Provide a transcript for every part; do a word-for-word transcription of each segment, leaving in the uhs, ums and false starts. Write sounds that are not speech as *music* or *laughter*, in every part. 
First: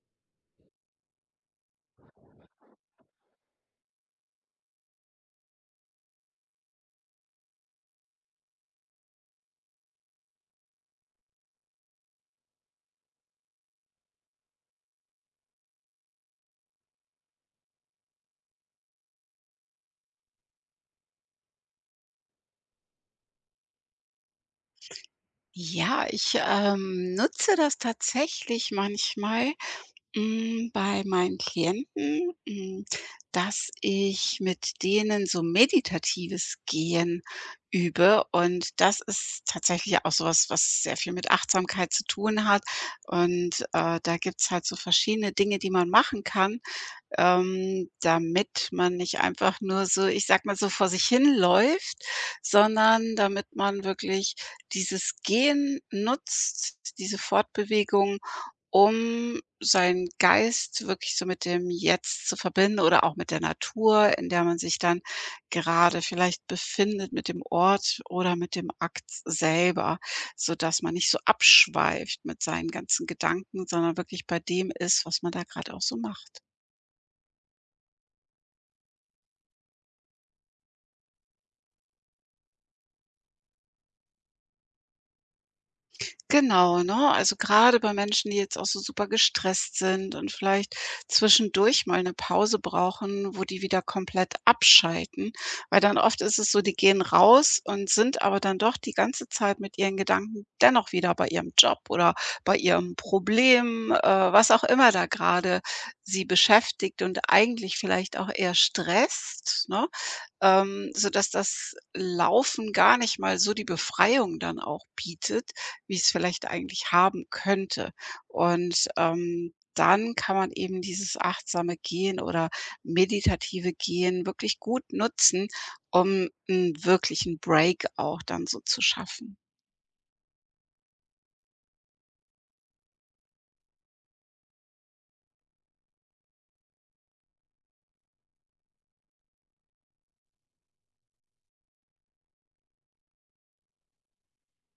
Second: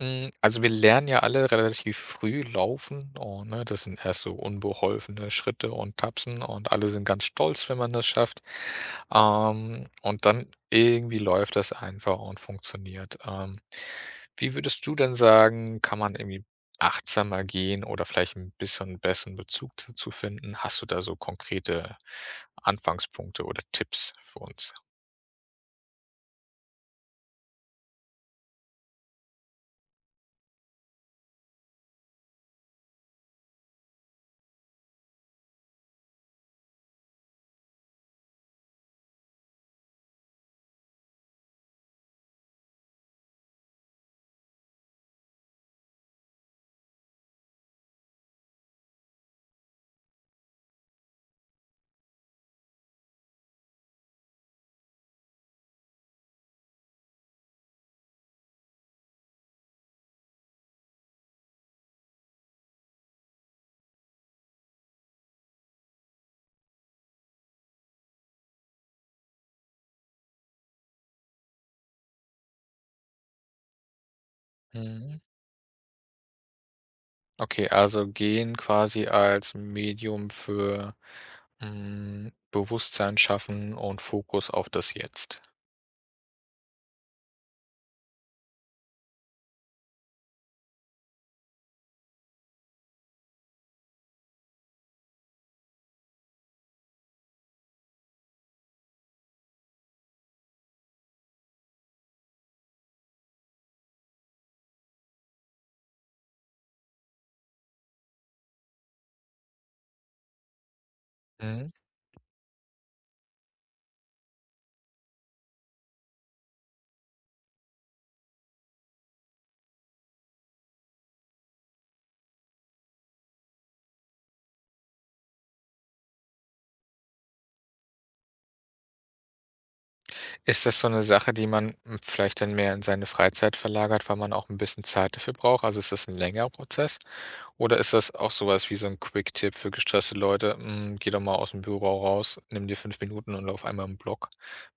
Hm, also wir lernen ja alle relativ früh laufen und, ne, das sind erst so unbeholfene Schritte und Tapsen und alle sind ganz stolz, wenn man das schafft. Ähm, und dann irgendwie läuft das einfach und funktioniert. Ähm, wie würdest du denn sagen, kann man irgendwie achtsamer gehen oder vielleicht ein bisschen besseren Bezug dazu finden? Hast du da so konkrete Anfangspunkte oder Tipps für uns? Ja, ich, ähm, nutze das tatsächlich manchmal, hm, bei meinen Klienten, hm, dass ich mit denen so meditatives Gehen übe, und das ist tatsächlich auch sowas, was, was sehr viel mit Achtsamkeit zu tun hat. Und, äh, da gibt's halt so verschiedene Dinge, die man machen kann, ähm, damit man nicht einfach nur so, ich sage mal, so vor sich hin läuft, sondern damit man wirklich dieses Gehen nutzt, diese Fortbewegung, um seinen Geist wirklich so mit dem Jetzt zu verbinden oder auch mit der Natur, in der man sich dann gerade vielleicht befindet, mit dem Ort oder mit dem Akt selber, sodass man nicht so abschweift mit seinen ganzen Gedanken, sondern wirklich bei dem ist, Mhm. was man da gerade auch so macht. Okay, also Gehen quasi als Medium für Hm, Bewusstsein schaffen und Fokus auf das Jetzt. Genau, ne? Also gerade bei Menschen, die jetzt auch so super gestresst sind und vielleicht zwischendurch mal eine Pause brauchen, wo die wieder komplett abschalten, weil dann oft ist es so, die gehen raus und sind aber dann doch die ganze Zeit mit ihren Gedanken dennoch wieder bei ihrem Job oder bei ihrem Problem, äh, was auch immer da gerade sie beschäftigt und eigentlich vielleicht auch eher stresst, ne? Ähm, sodass Mhm. das Laufen gar nicht mal so die Befreiung dann auch bietet, wie es vielleicht eigentlich haben könnte. Und, ähm, dann kann man eben dieses achtsame Gehen oder meditative Gehen wirklich gut nutzen, um 'n wirklichen Break auch dann so zu schaffen. Ist das so eine Sache, die man, hm, vielleicht dann mehr in seine Freizeit verlagert, weil man auch ein bisschen Zeit dafür braucht? Also, ist das ein längerer Prozess? Oder ist das auch sowas wie so ein Quick-Tipp für gestresste Leute: „Hm, Geh doch mal aus dem Büro raus, nimm dir fünf Minuten und lauf einmal im Block“,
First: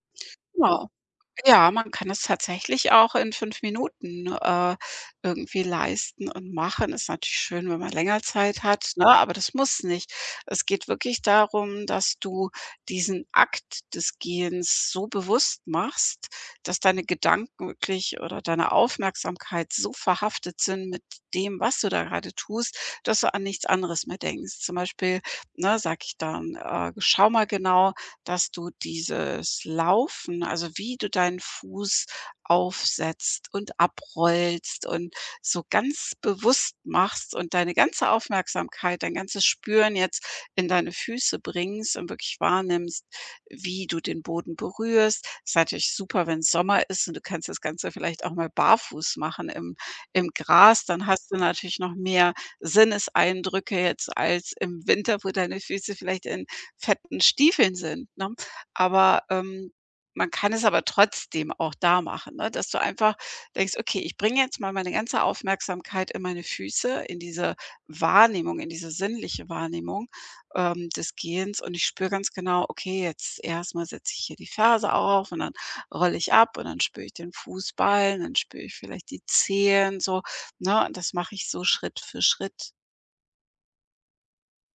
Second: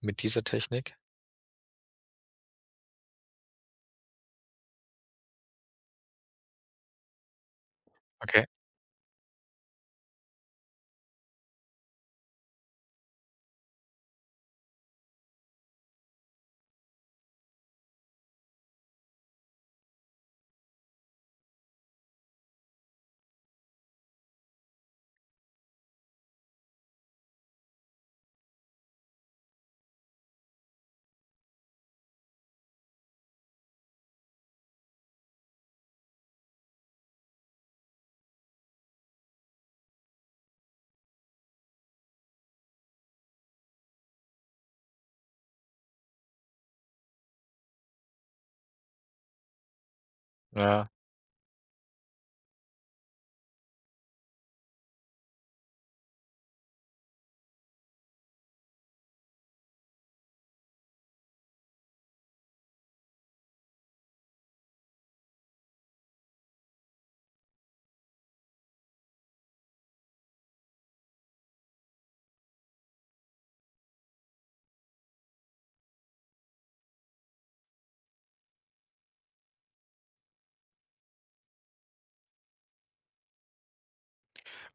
mit dieser Ja. Technik? Ja, man kann es tatsächlich auch in fünf Minuten, äh, irgendwie leisten und machen. Ist natürlich schön, wenn man länger Okay, Zeit hat, ne, aber das muss nicht. Es geht wirklich darum, dass du diesen Akt des Gehens so bewusst machst, dass deine Gedanken wirklich oder deine Aufmerksamkeit so verhaftet sind mit dem, was du da gerade tust, dass du an nichts anderes mehr denkst. Zum Beispiel, ne, sag ich dann, äh: „Schau mal genau, dass du dieses Laufen, also wie du deinen Fuß aufsetzt und abrollst und so ganz bewusst machst und deine ganze Aufmerksamkeit, dein ganzes Spüren jetzt in deine Füße bringst und wirklich wahrnimmst, wie du den Boden berührst. Ist natürlich super, wenn es Sommer ist und du kannst das Ganze vielleicht auch mal barfuß machen im, im Gras, ja. dann hast du natürlich noch mehr Sinneseindrücke jetzt als im Winter, wo deine Füße vielleicht in fetten Stiefeln sind, ne? Aber, ähm, man kann es aber trotzdem auch da machen, ne, dass du einfach denkst: „Okay, ich bringe jetzt mal meine ganze Aufmerksamkeit in meine Füße, in diese Wahrnehmung, in diese sinnliche Wahrnehmung, ähm, des Gehens und ich spüre ganz genau, okay, jetzt erstmal setze ich hier die Ferse auf und dann rolle ich ab und dann spüre ich den Fußballen, dann spüre ich vielleicht die Zehen so", ne? Und das mache ich so Schritt für Schritt.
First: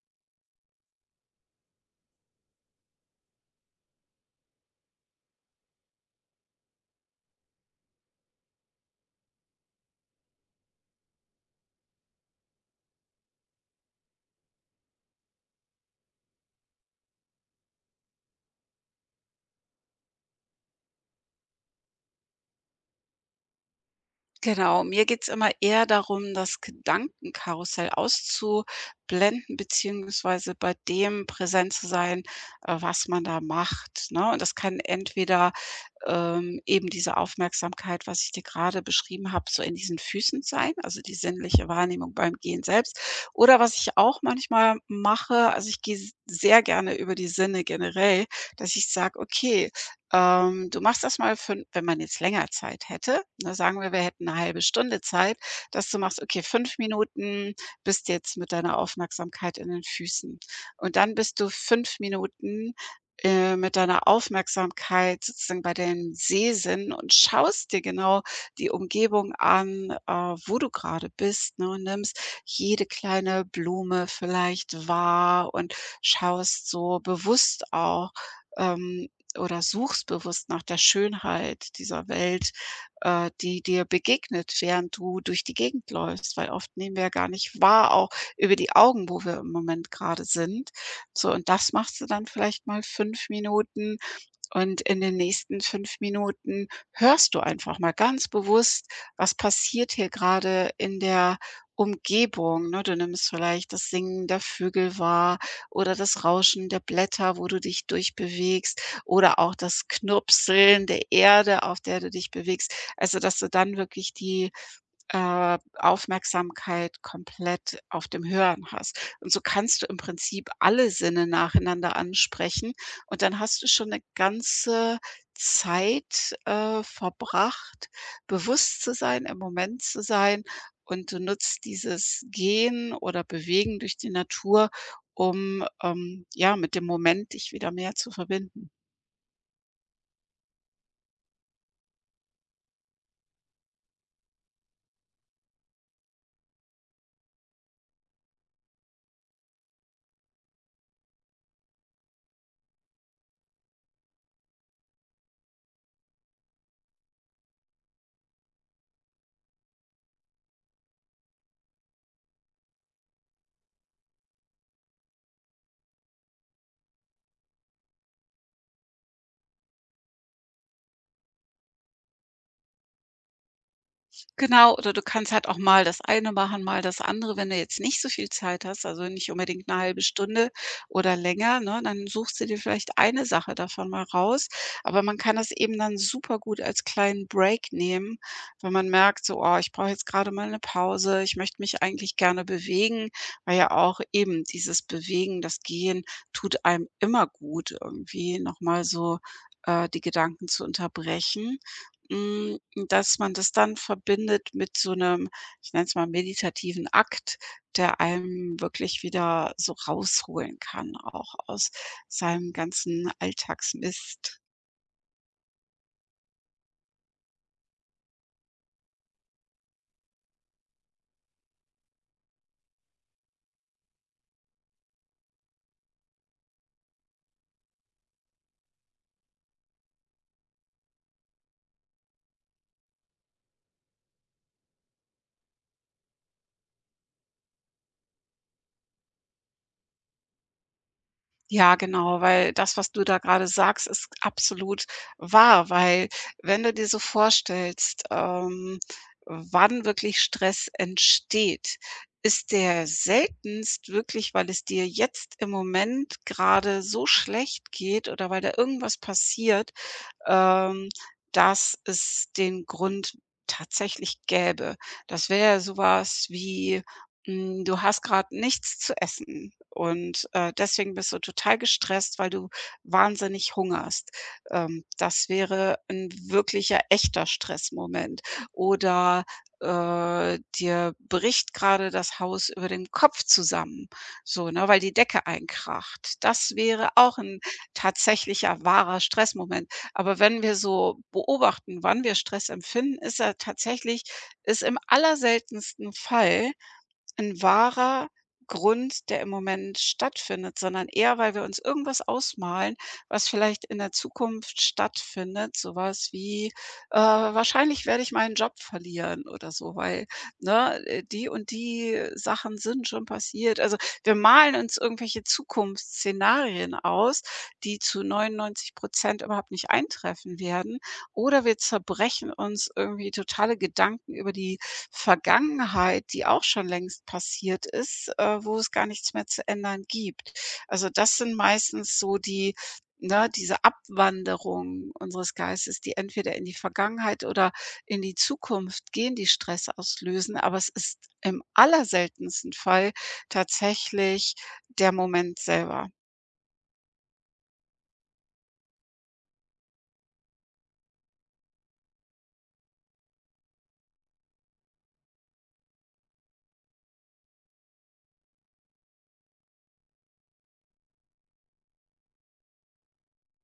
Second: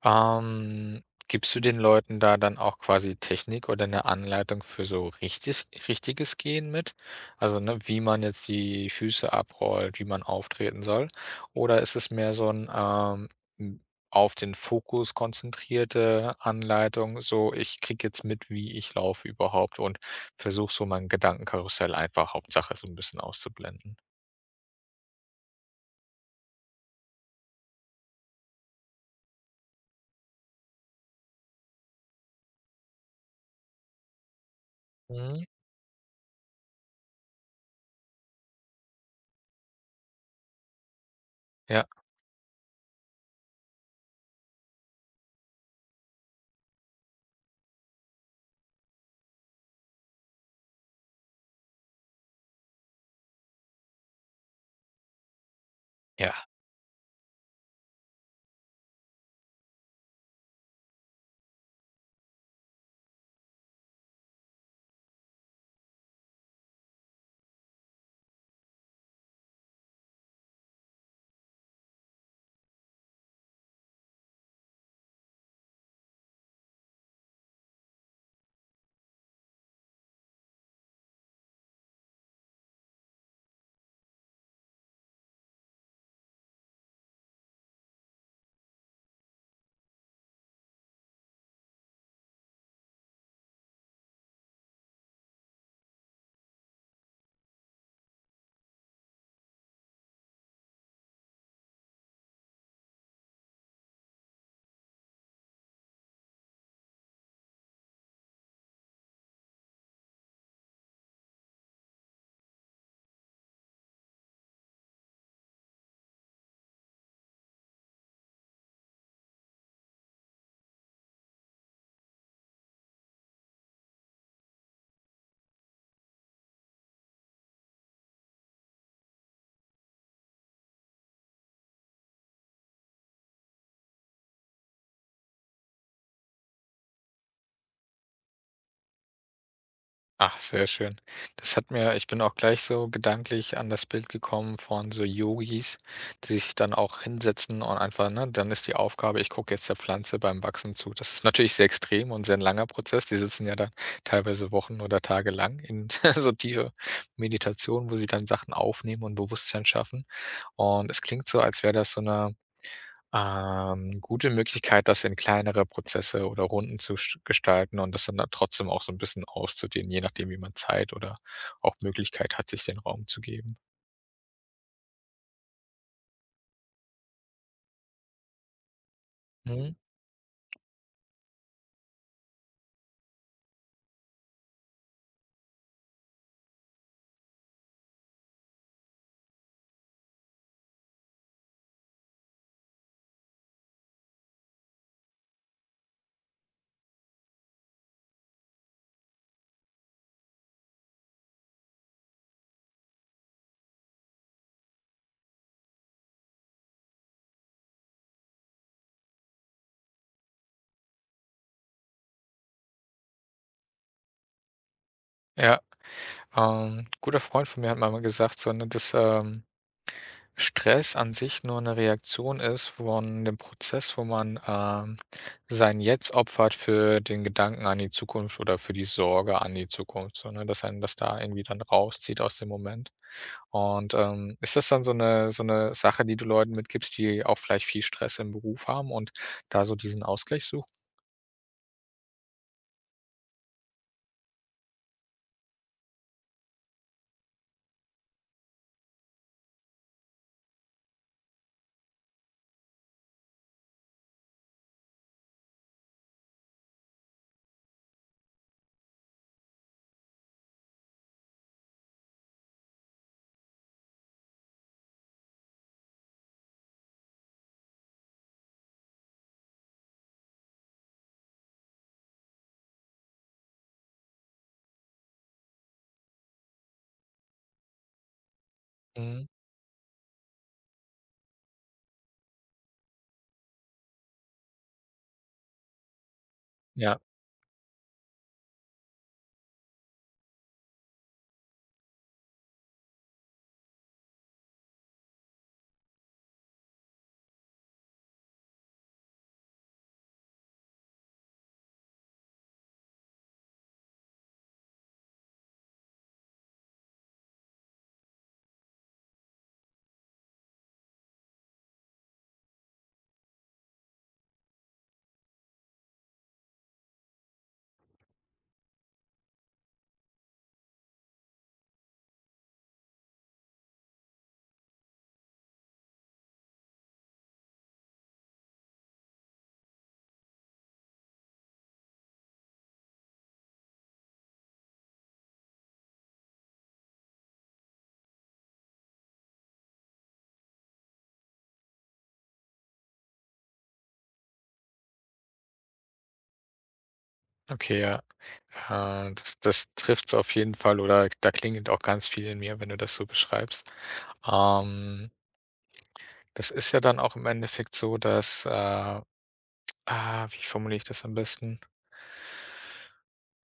Ähm, gibst du den Leuten da dann auch quasi Technik oder eine Anleitung für so richtiges richtiges Gehen mit? Also, ne, wie man jetzt die Füße abrollt, wie man auftreten soll? Oder ist es mehr so ein ähm, hm, auf den Fokus konzentrierte Anleitung, so: „Ich kriege jetzt mit, wie ich laufe überhaupt und versuche so mein Gedankenkarussell einfach Hauptsache so ein bisschen auszublenden.“ Genau, mir geht's immer eher darum, das Gedankenkarussell auszublenden, beziehungsweise bei dem präsent zu sein, äh, was man da macht, ne? Und das kann Mhm. entweder, ähm, eben diese Aufmerksamkeit, was ich dir gerade beschrieben habe, so in diesen Füßen sein, also die sinnliche Ja, Wahrnehmung beim Gehen selbst. Oder was ich auch manchmal mache, also ich gehe sehr gerne über die Sinne generell, dass ich sage: „Okay, ähm, du machst das mal fün wenn man jetzt länger Zeit hätte, ne, sagen wir, wir hätten eine halbe Stunde Zeit, dass du machst: „Okay, ja. fünf Minuten bist jetzt mit deiner Aufmerksamkeit in den Füßen." Und dann bist du fünf Minuten, äh, mit deiner Aufmerksamkeit sozusagen bei den Sehsinn und schaust dir genau die Umgebung an, äh, wo du gerade bist, ne, und nimmst jede kleine Blume vielleicht wahr und schaust so bewusst auch, ähm oder suchst bewusst nach der Schönheit dieser Welt, äh, die dir begegnet, während du durch die Gegend läufst, weil oft nehmen wir ja gar nicht wahr, auch über die Augen, wo wir im Moment gerade sind. So, und das machst du dann vielleicht mal fünf Minuten und in den nächsten fünf Minuten hörst du einfach mal ganz bewusst, was passiert hier gerade in der Umgebung, ne? Du nimmst vielleicht das Singen der Vögel wahr oder das Rauschen der Blätter, wo du dich durchbewegst oder auch das Knirpseln der Erde, auf der du dich bewegst. Also, dass du dann wirklich die äh, Aufmerksamkeit komplett auf dem Hören hast. Und so kannst du im Prinzip alle Sinne nacheinander ansprechen und dann hast du schon eine ganze Zeit, äh, verbracht, bewusst zu sein, im Moment zu sein und du nutzt dieses Gehen oder Bewegen durch die Natur, um, ähm, ja, mit dem Moment dich wieder mehr zu verbinden. Ach, sehr schön. Das hat mir ich bin auch gleich so gedanklich an das Bild gekommen von so Yogis, die sich dann auch hinsetzen und einfach ne, dann ist die Aufgabe, ich gucke jetzt der Pflanze beim Wachsen zu. Das ist natürlich sehr extrem und sehr 'n langer Prozess. Die sitzen ja dann teilweise Wochen oder Tage lang in *laughs* so tiefe Meditation, wo sie dann Sachen aufnehmen und Bewusstsein schaffen. Und es klingt so, als wäre das so eine ähm, gute Möglichkeit, das in kleinere Prozesse oder Runden zu sch gestalten und das dann da trotzdem auch so ein bisschen auszudehnen, je nachdem, wie man Zeit oder auch Möglichkeit hat, sich den Raum zu geben. Genau, oder du kannst halt auch mal das eine machen, mal das andere, wenn du jetzt nicht so viel Zeit hast, also nicht unbedingt Mhm. eine halbe Stunde oder länger, ne? Dann suchst du dir vielleicht eine Sache davon mal raus. Aber man kann das eben dann super gut als kleinen Break nehmen, wenn man merkt so: „Oh, ich brauche jetzt gerade mal eine Pause. Ich möchte mich eigentlich gerne bewegen", weil ja auch eben dieses Bewegen, das Gehen tut einem immer gut, irgendwie noch mal so, äh, die Gedanken zu unterbrechen. Hm, Dass man das dann verbindet mit so einem, ich nenne es mal meditativen Akt, der einem wirklich wieder so rausholen kann, auch aus seinem ganzen Alltagsmist. Ja, ähm, guter Freund von mir hat mal mal gesagt, so, ne, dass, ähm, Stress an sich nur eine Reaktion ist von dem Prozess, wo man, ähm, sein Jetzt opfert für den Gedanken an die Zukunft oder für die Sorge an die Zukunft, so, ne, dass einen das da irgendwie dann rauszieht aus dem Moment. Und, ähm, ist das dann so eine so eine Sache, die du Leuten mitgibst, die auch vielleicht viel Stress im Beruf haben und da so diesen Ausgleich suchen? Ja, genau, weil das, was du da gerade sagst, ist absolut wahr, weil wenn du dir so vorstellst, ähm, wann wirklich Stress entsteht, ist der seltenst wirklich, weil es dir jetzt im Moment gerade so schlecht geht oder weil da irgendwas passiert, ähm, dass es den Grund tatsächlich gäbe. Das wäre sowas wie, hm, du hast gerade nichts zu essen und, äh, deswegen bist du total gestresst, weil du wahnsinnig hungerst. Ähm, das wäre ein wirklicher, echter Stressmoment. Oder, Mhm. äh, dir bricht gerade das Haus über dem Kopf zusammen, so, ne, weil die Decke einkracht. Das wäre Ja, auch ein tatsächlicher, wahrer Stressmoment. Aber wenn wir so beobachten, wann wir Stress empfinden, ist er tatsächlich ist im allerseltensten Fall ein wahrer Grund, der im Moment stattfindet, sondern eher, weil wir uns irgendwas ausmalen, was vielleicht in der Zukunft stattfindet. Sowas wie, äh: „Wahrscheinlich werde ich meinen Job verlieren" oder so, weil, ne, äh, die und die Sachen sind schon passiert. Also, wir malen uns irgendwelche Zukunftsszenarien aus, die zu neunundneunzig Prozent überhaupt nicht eintreffen werden. Oder wir zerbrechen uns irgendwie totale Gedanken über die Vergangenheit, die auch schon längst passiert ist, äh, wo es gar nichts mehr zu ändern gibt. Also, das sind meistens so die ne, diese Abwanderung unseres Geistes, die entweder in die Vergangenheit oder in die Zukunft gehen, die Stress auslösen. Aber es ist im allerseltensten Fall tatsächlich der Moment selber. okay, ja. Äh, das das trifft's auf jeden Fall oder da klingelt auch ganz viel in mir, wenn du das so beschreibst. Ähm, Das ist ja dann auch im Endeffekt so, dass, äh ah, wie formuliere ich das am besten?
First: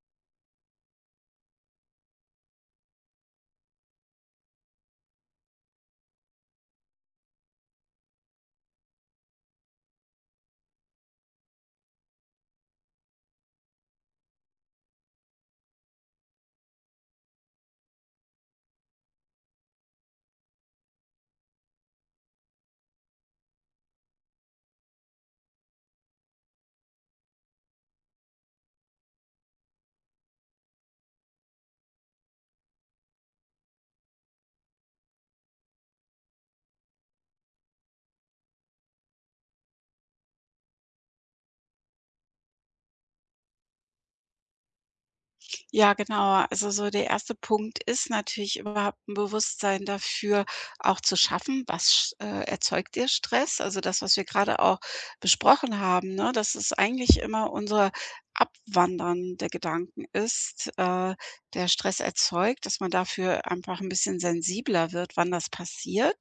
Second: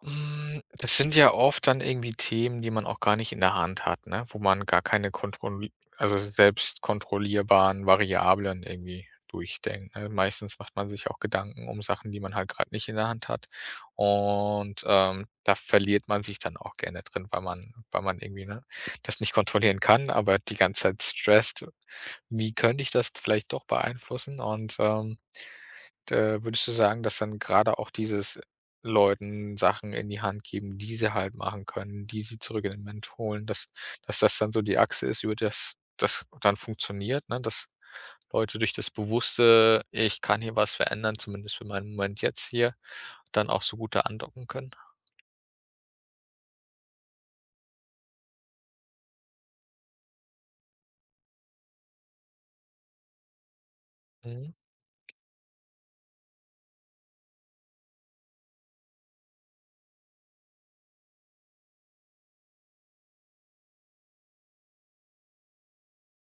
Hm, das sind ja oft dann irgendwie Themen, die man auch gar nicht in der Hand hat, ne? Wo man gar keine kontrolli also selbst kontrollierbaren Variablen irgendwie durchdenkt, ne? Meistens macht man sich auch Gedanken um Sachen, die man halt gerade nicht in der Hand hat. Und, ähm, da verliert man sich dann auch gerne drin, weil man weil man irgendwie, ne, das nicht kontrollieren kann, aber die ganze Zeit stresst: „Wie könnte ich das vielleicht doch beeinflussen?“ Und, ähm äh, würdest du sagen, dass dann gerade auch dieses Leuten Sachen in die Hand geben, die sie halt machen können, die sie zurück in den Moment holen, dass dass das dann so die Achse ist, über das das dann funktioniert, ne? Dass Leute durch das bewusste: „Ich kann hier was verändern, zumindest für meinen Moment jetzt hier“, dann auch so gut da andocken können? Ja, genau. Also so der erste Punkt ist natürlich überhaupt ein Bewusstsein dafür auch zu schaffen, was sch äh, erzeugt dir Stress? Also das, was wir Mhm, gerade auch besprochen haben, ne, dass es eigentlich immer unser Abwandern der Gedanken ist, äh, der Stress erzeugt, dass man dafür einfach ein bisschen sensibler wird, wann das passiert.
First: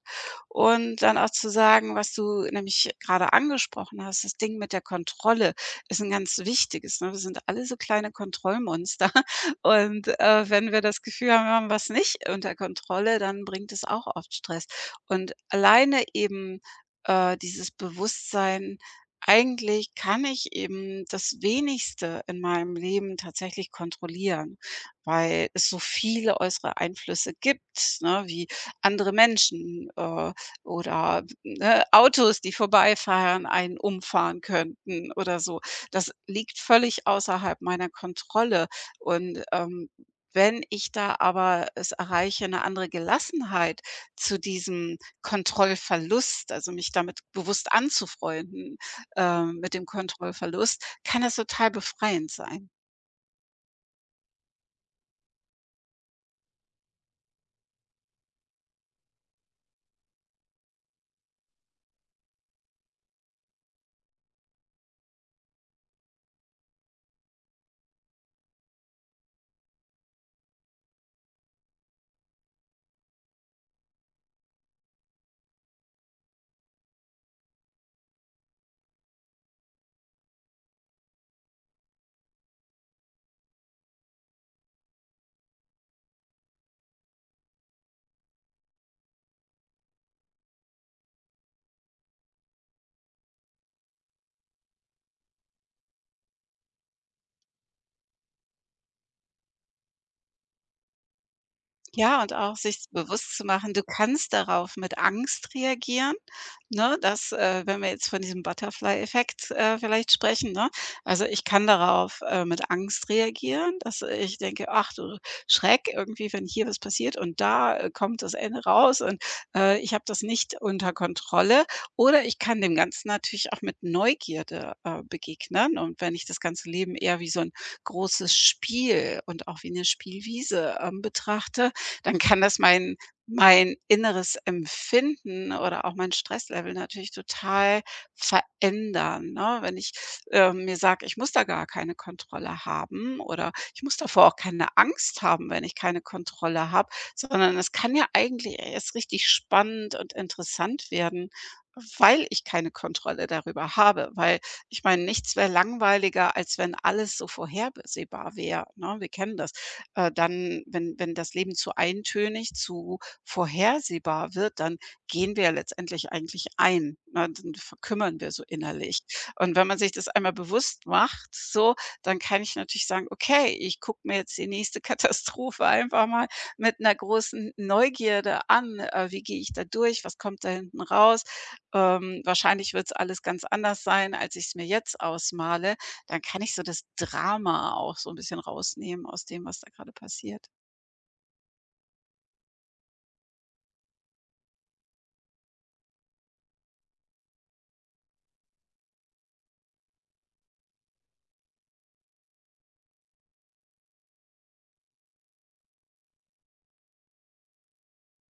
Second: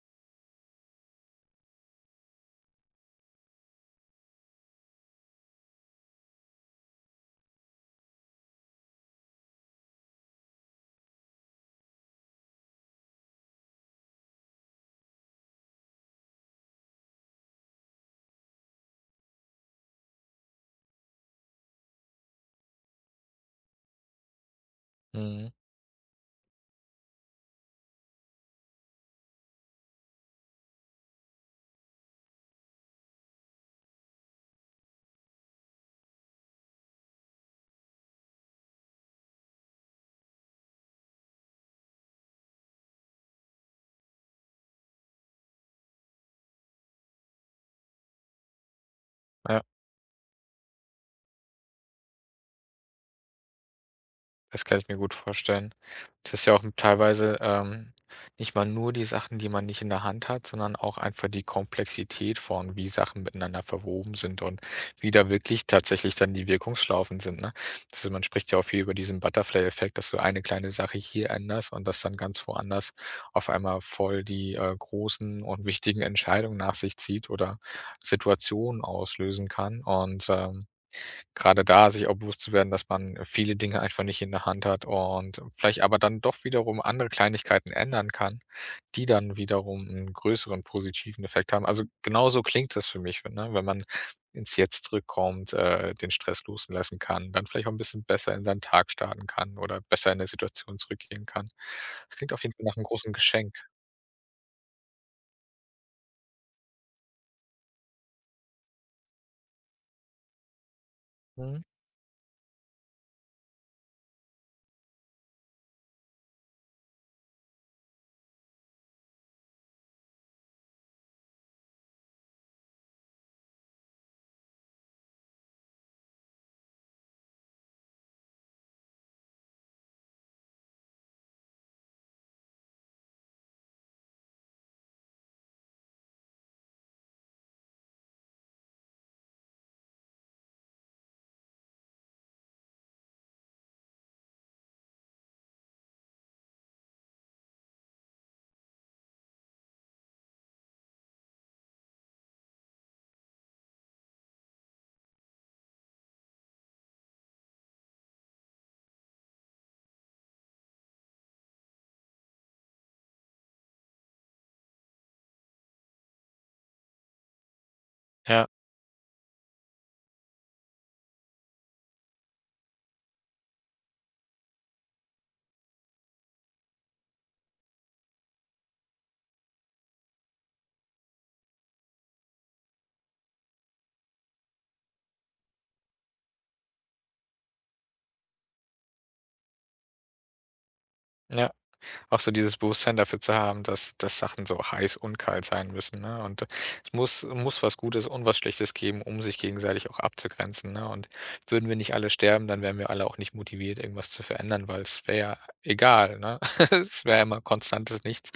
Und dann auch zu sagen, was du nämlich gerade angesprochen hast, das Ding mit der Kontrolle ist ein ganz wichtiges, ne? Wir sind alle so kleine Kontrollmonster *laughs* und, äh, wenn wir das Gefühl haben, wir haben was nicht unter Kontrolle, dann bringt es auch oft Stress. Und alleine eben, äh, dieses Bewusstsein: „Eigentlich kann ich eben das Wenigste in meinem Leben tatsächlich kontrollieren", weil mhm, es so viele äußere Einflüsse gibt, ne, wie andere Menschen, äh, oder, ne, Autos, die vorbeifahren, einen umfahren könnten oder so. Das liegt völlig außerhalb meiner Kontrolle. Und, ähm, wenn ich da aber es erreiche, eine andere Gelassenheit zu diesem Kontrollverlust, also, mich damit bewusst anzufreunden, ähm, ja. mit dem Kontrollverlust, kann das total befreiend sein. Das kann ich mir gut vorstellen. Das ist ja auch teilweise, ähm, nicht mal nur die Sachen, die man nicht in der Hand hat, sondern auch einfach die Komplexität von, wie Sachen miteinander verwoben sind und wie da wirklich tatsächlich dann die Wirkungsschlaufen sind, ne? Also, man spricht ja auch viel über diesen Butterfly-Effekt, dass du eine kleine Sache hier änderst und das dann ganz woanders auf einmal voll die, äh, großen und wichtigen Entscheidungen nach sich zieht oder Situationen auslösen kann und, ähm gerade da sich auch bewusst zu werden, dass man viele Dinge einfach nicht in der Hand hat und vielleicht aber dann doch wiederum andere Kleinigkeiten ändern kann, die dann wiederum einen größeren positiven Effekt haben. Also, genau so klingt das für mich, wenn ne, wenn man ins Jetzt zurückkommt, äh, den Stress loslassen kann, dann vielleicht auch ein bisschen besser in seinen Tag starten kann oder besser in 'ne Situation zurückgehen kann. Das Ja, klingt und auf jeden auch Fall nach einem sich großen bewusst zu Geschenk. machen, du kannst darauf mit Angst reagieren, ne? Das, äh wenn wir jetzt von diesem Butterfly-Effekt, äh, vielleicht sprechen, ne? Also, ich Mhm. kann darauf, äh, mit Angst reagieren, dass ich denke: „Ach du Schreck, irgendwie, wenn hier was passiert und da, äh, kommt das Ende raus und, äh, ich habe das nicht unter Kontrolle." Oder ich kann dem Ganzen natürlich auch mit Neugierde, äh, begegnen. Und wenn ich das ganze Leben eher wie so ein großes Spiel und auch wie eine Spielwiese, ähm, betrachte, dann kann das mein mein inneres Empfinden oder auch mein Stresslevel natürlich total verändern, ne? Wenn ich, ähm, mir sage: „Ich muss da gar keine Kontrolle haben" oder „Ich muss davor auch keine Angst haben, wenn ich keine Kontrolle habe", sondern es kann ja eigentlich erst richtig spannend und interessant werden, weil ich keine Kontrolle darüber habe. Weil ich meine, nichts wäre langweiliger, als wenn alles so vorhersehbar wäre, ne? Wir kennen das, äh, dann wenn wenn das Leben zu eintönig, zu vorhersehbar wird, dann gehen wir ja letztendlich eigentlich ein, ne? Dann verkümmern wir so Ja, innerlich. Und wenn man sich das einmal bewusst macht, so, dann kann ich natürlich sagen: „Okay, ich gucke mir jetzt die nächste *laughs* Katastrophe einfach mal mit einer großen Neugierde an. Äh, wie gehe ich da durch? Was kommt da hinten raus? Ähm, wahrscheinlich wird es alles ganz anders sein, als ich es mir jetzt ausmale." Dann kann ich so das Drama auch so ein bisschen rausnehmen aus dem, was da gerade passiert. ja. Auch so dieses Bewusstsein dafür zu haben, dass dass Sachen so heiß und kalt sein müssen, ne? Und es muss muss was Gutes und was Schlechtes geben, um sich gegenseitig auch abzugrenzen, ne? Und würden wir nicht alle sterben, dann wären wir alle auch nicht motiviert, irgendwas zu verändern, weil es wäre ja egal, ne? *laughs* Es wäre ja immer konstantes Nichts.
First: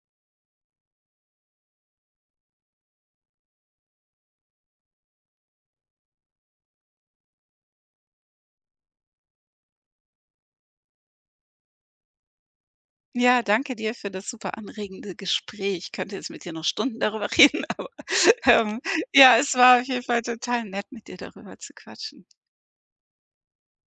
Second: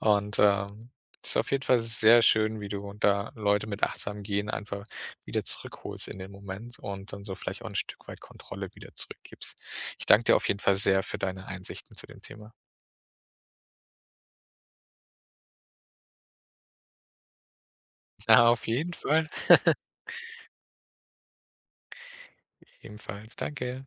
Und, ähm, es ist auf jeden Fall sehr schön, wie du da Leute mit Achtsam Gehen einfach wieder zurückholst in den Moment und dann so vielleicht auch ein Stück weit Kontrolle wieder zurückgibst. Ich danke dir auf jeden Fall sehr für deine Einsichten zu dem Thema. Ja, danke dir für das super anregende Gespräch. Ich könnte jetzt mit dir noch Stunden darüber *laughs* reden, aber, Ah, auf ähm, jeden Fall. ja, es war auf jeden Fall total nett, mit dir darüber zu quatschen. Ebenfalls, danke.